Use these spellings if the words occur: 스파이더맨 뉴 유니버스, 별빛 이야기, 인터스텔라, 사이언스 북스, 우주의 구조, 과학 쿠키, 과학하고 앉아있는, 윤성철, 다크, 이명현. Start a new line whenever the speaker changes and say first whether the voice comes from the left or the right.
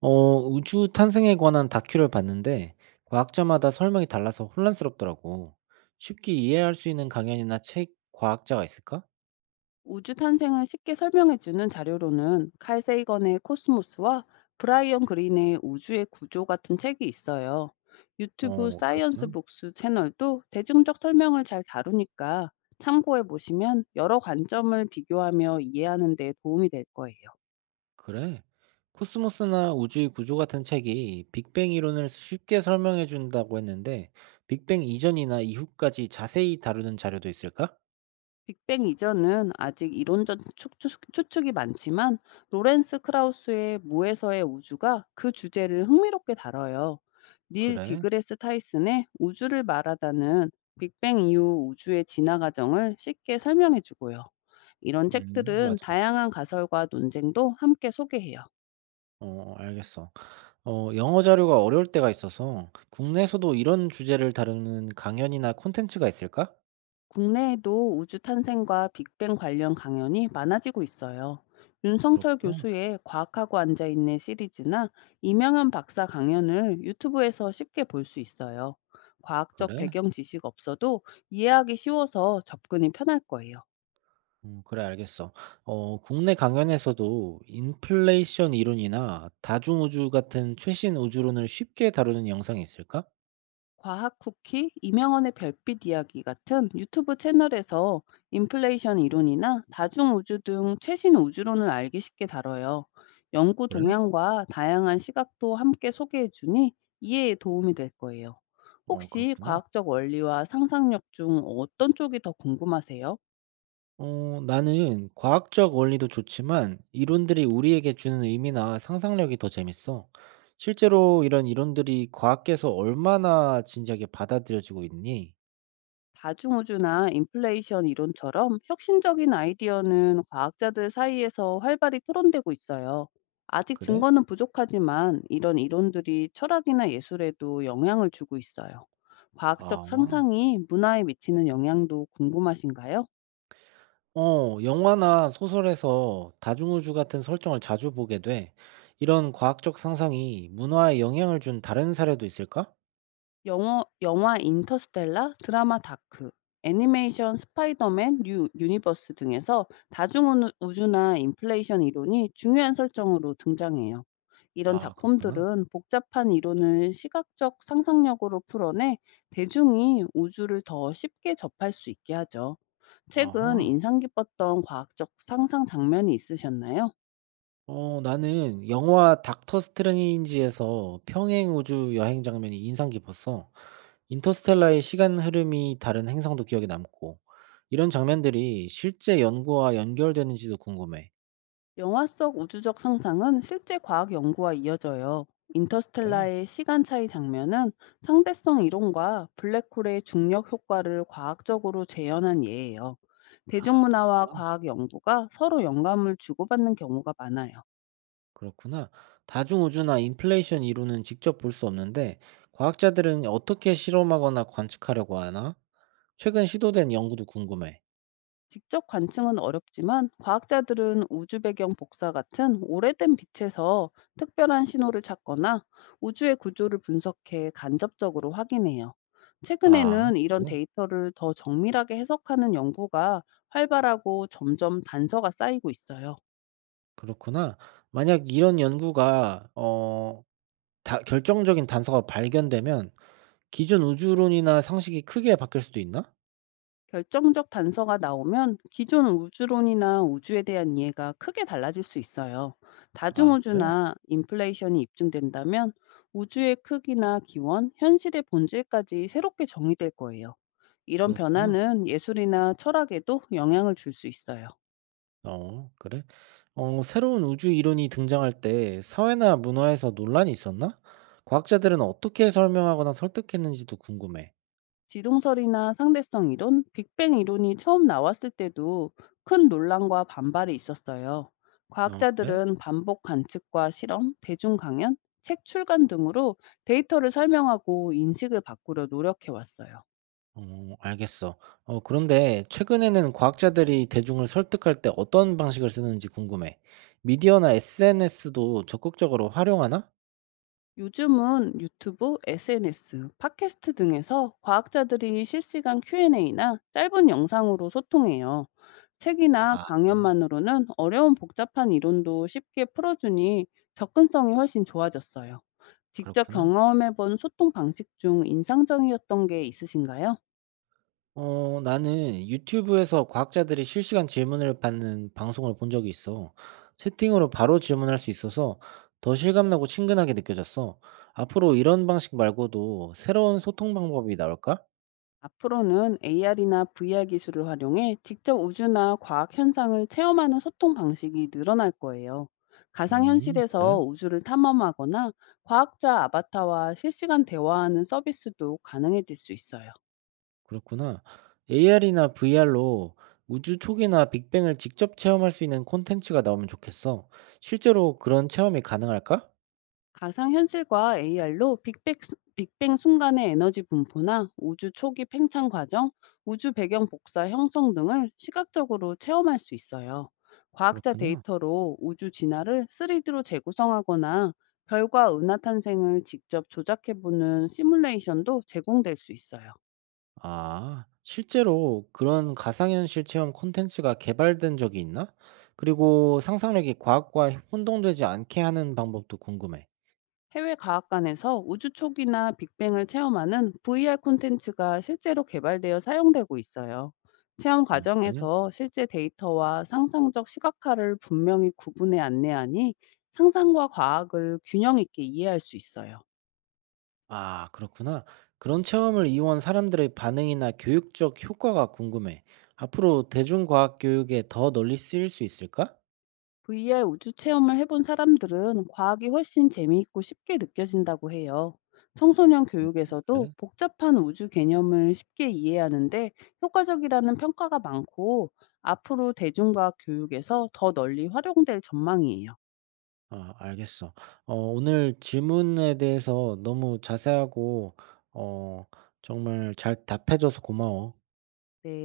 right: 우주 탄생에 관한 다큐를 봤는데 과학자마다 설명이 달라서 혼란스럽더라고. 쉽게 이해할 수 있는 강연이나 책 과학자가 있을까?
left: 우주 탄생을 쉽게 설명해주는 자료로는 칼 세이건의 코스모스와 브라이언 그린의 우주의 구조 같은 책이 있어요. 유튜브
right: 그렇구나.
left: 사이언스 북스 채널도 대중적 설명을 잘 다루니까 참고해 보시면 여러 관점을 비교하며 이해하는 데 도움이 될 거예요.
right: 그래. 코스모스나 우주의 구조 같은 책이 빅뱅 이론을 쉽게 설명해 준다고 했는데 빅뱅 이전이나 이후까지 자세히 다루는 자료도 있을까?
left: 빅뱅 이전은 아직 이론적 추측이 많지만 로렌스 크라우스의 무에서의 우주가 그 주제를 흥미롭게 다뤄요. 닐
right: 그래.
left: 디그레스 타이슨의 우주를 말하다는 빅뱅 이후 우주의 진화 과정을 쉽게 설명해 주고요. 이런 책들은
right: 맞아.
left: 다양한 가설과 논쟁도 함께 소개해요.
right: 알겠어. 영어 자료가 어려울 때가 있어서 국내에서도 이런 주제를 다루는 강연이나 콘텐츠가 있을까?
left: 국내에도 우주 탄생과 빅뱅 관련 강연이 많아지고 있어요. 윤성철
right: 그렇구나.
left: 교수의 과학하고 앉아있는 시리즈나 이명현 박사 강연을 유튜브에서 쉽게 볼 수 있어요. 과학적
right: 그래?
left: 배경 지식 없어도 이해하기 쉬워서 접근이 편할 거예요.
right: 그래 알겠어. 국내 강연에서도 인플레이션 이론이나 다중 우주 같은 최신 우주론을 쉽게 다루는 영상이 있을까?
left: 과학 쿠키, 이명헌의 별빛 이야기 같은 유튜브 채널에서 인플레이션 이론이나 다중우주 등 최신 우주론을 알기 쉽게 다뤄요. 연구
right: 그래?
left: 동향과 다양한 시각도 함께 소개해 주니 이해에 도움이 될 거예요. 혹시
right: 그렇구나.
left: 과학적 원리와 상상력 중 어떤 쪽이 더 궁금하세요?
right: 나는 과학적 원리도 좋지만 이론들이 우리에게 주는 의미나 상상력이 더 재밌어. 실제로 이런 이론들이 과학계에서 얼마나 진지하게 받아들여지고 있니?
left: 다중우주나 인플레이션 이론처럼 혁신적인 아이디어는 과학자들 사이에서 활발히 토론되고 있어요. 아직
right: 그래?
left: 증거는 부족하지만 이런 이론들이 철학이나 예술에도 영향을 주고 있어요. 과학적
right: 아.
left: 상상이 문화에 미치는 영향도 궁금하신가요?
right: 영화나 소설에서 다중우주 같은 설정을 자주 보게 돼. 이런 과학적 상상이 문화에 영향을 준 다른 사례도 있을까?
left: 영어 영화 인터스텔라, 드라마 다크, 애니메이션 스파이더맨 뉴 유니버스 등에서 다중 우 우주나 인플레이션 이론이 중요한 설정으로 등장해요. 이런
right: 아, 그렇구나.
left: 작품들은 복잡한 이론을 시각적 상상력으로 풀어내 대중이 우주를 더 쉽게 접할 수 있게 하죠. 최근
right: 아하.
left: 인상 깊었던 과학적 상상 장면이 있으셨나요?
right: 나는 영화 닥터 스트레인지에서 평행 우주 여행 장면이 인상 깊었어. 인터스텔라의 시간 흐름이 다른 행성도 기억에 남고, 이런 장면들이 실제 연구와 연결되는지도 궁금해.
left: 영화 속 우주적 상상은 실제 과학 연구와 이어져요.
right: 그래?
left: 인터스텔라의 시간 차이 장면은 상대성 이론과 블랙홀의 중력 효과를 과학적으로 재현한 예예요.
right: 아,
left: 대중문화와
right: 그렇구나.
left: 과학 연구가 서로 영감을 주고받는 경우가 많아요.
right: 그렇구나. 다중우주나 인플레이션 이론은 직접 볼 수 없는데, 과학자들은 어떻게 실험하거나 관측하려고 하나? 최근 시도된 연구도 궁금해.
left: 직접 관측은 어렵지만 과학자들은 우주 배경 복사 같은 오래된 빛에서 특별한 신호를 찾거나 우주의 구조를 분석해 간접적으로 확인해요.
right: 아,
left: 최근에는 이런
right: 그래?
left: 데이터를 더 정밀하게 해석하는 연구가 활발하고 점점 단서가 쌓이고 있어요.
right: 그렇구나. 만약 이런 연구가, 결정적인 단서가 발견되면 기존 우주론이나 상식이 크게 바뀔 수도 있나?
left: 결정적 단서가 나오면 기존 우주론이나 우주에 대한 이해가 크게 달라질 수 있어요.
right: 아, 그래?
left: 다중우주나 인플레이션이 입증된다면 우주의 크기나 기원, 현실의 본질까지 새롭게 정의될 거예요. 이런
right: 그렇구나.
left: 변화는 예술이나 철학에도 영향을 줄 수 있어요.
right: 그래? 새로운 우주 이론이 등장할 때 사회나 문화에서 논란이 있었나? 과학자들은 어떻게 설명하거나 설득했는지도 궁금해.
left: 지동설이나 상대성 이론, 빅뱅 이론이 처음 나왔을 때도 큰 논란과 반발이 있었어요.
right: 그래?
left: 과학자들은 반복 관측과 실험, 대중 강연, 책 출간 등으로 데이터를 설명하고 인식을 바꾸려 노력해 왔어요.
right: 알겠어. 그런데 최근에는 과학자들이 대중을 설득할 때 어떤 방식을 쓰는지 궁금해. 미디어나 SNS도 적극적으로 활용하나?
left: 요즘은 유튜브, SNS, 팟캐스트 등에서 과학자들이 실시간 Q&A나 짧은 영상으로 소통해요. 책이나
right: 아, 아,
left: 강연만으로는 어려운 복잡한 이론도 쉽게 풀어주니 접근성이 훨씬 좋아졌어요. 직접
right: 그렇구나.
left: 경험해본 소통 방식 중 인상적이었던 게 있으신가요?
right: 나는 유튜브에서 과학자들이 실시간 질문을 받는 방송을 본 적이 있어. 채팅으로 바로 질문할 수 있어서 더 실감나고 친근하게 느껴졌어. 앞으로 이런 방식 말고도 새로운 소통 방법이 나올까?
left: 앞으로는 AR이나 VR 기술을 활용해 직접 우주나 과학 현상을 체험하는 소통 방식이 늘어날 거예요.
right: 그래?
left: 가상현실에서 우주를 탐험하거나 과학자 아바타와 실시간 대화하는 서비스도 가능해질 수 있어요.
right: 그렇구나. AR이나 VR로 우주 초기나 빅뱅을 직접 체험할 수 있는 콘텐츠가 나오면 좋겠어. 실제로 그런 체험이 가능할까?
left: 가상현실과 AR로 빅뱅 순간의 에너지 분포나 우주 초기 팽창 과정, 우주 배경 복사 형성 등을 시각적으로 체험할 수 있어요. 과학자
right: 그렇구나.
left: 데이터로 우주 진화를 3D로 재구성하거나 별과 은하 탄생을 직접 조작해보는 시뮬레이션도 제공될 수 있어요.
right: 아, 실제로 그런 가상현실 체험 콘텐츠가 개발된 적이 있나? 그리고 상상력이 과학과 혼동되지 않게 하는 방법도 궁금해.
left: 해외 과학관에서 우주 초기나 빅뱅을 체험하는 VR 콘텐츠가 실제로 개발되어 사용되고 있어요. 체험
right: 그래?
left: 과정에서 실제 데이터와 상상적 시각화를 분명히 구분해 안내하니 상상과 과학을 균형 있게 이해할 수 있어요.
right: 아, 그렇구나. 그런 체험을 이용한 사람들의 반응이나 교육적 효과가 궁금해. 앞으로 대중과학 교육에 더 널리 쓰일 수 있을까?
left: VR 우주 체험을 해본 사람들은 과학이 훨씬 재미있고 쉽게 느껴진다고 해요. 청소년 교육에서도
right: 그래?
left: 복잡한 우주 개념을 쉽게 이해하는데 효과적이라는 평가가 많고 앞으로 대중과학 교육에서 더 널리 활용될 전망이에요.
right: 아, 알겠어. 오늘 질문에 대해서 너무 자세하고, 어, 정말 잘 답해줘서 고마워.
left: 네.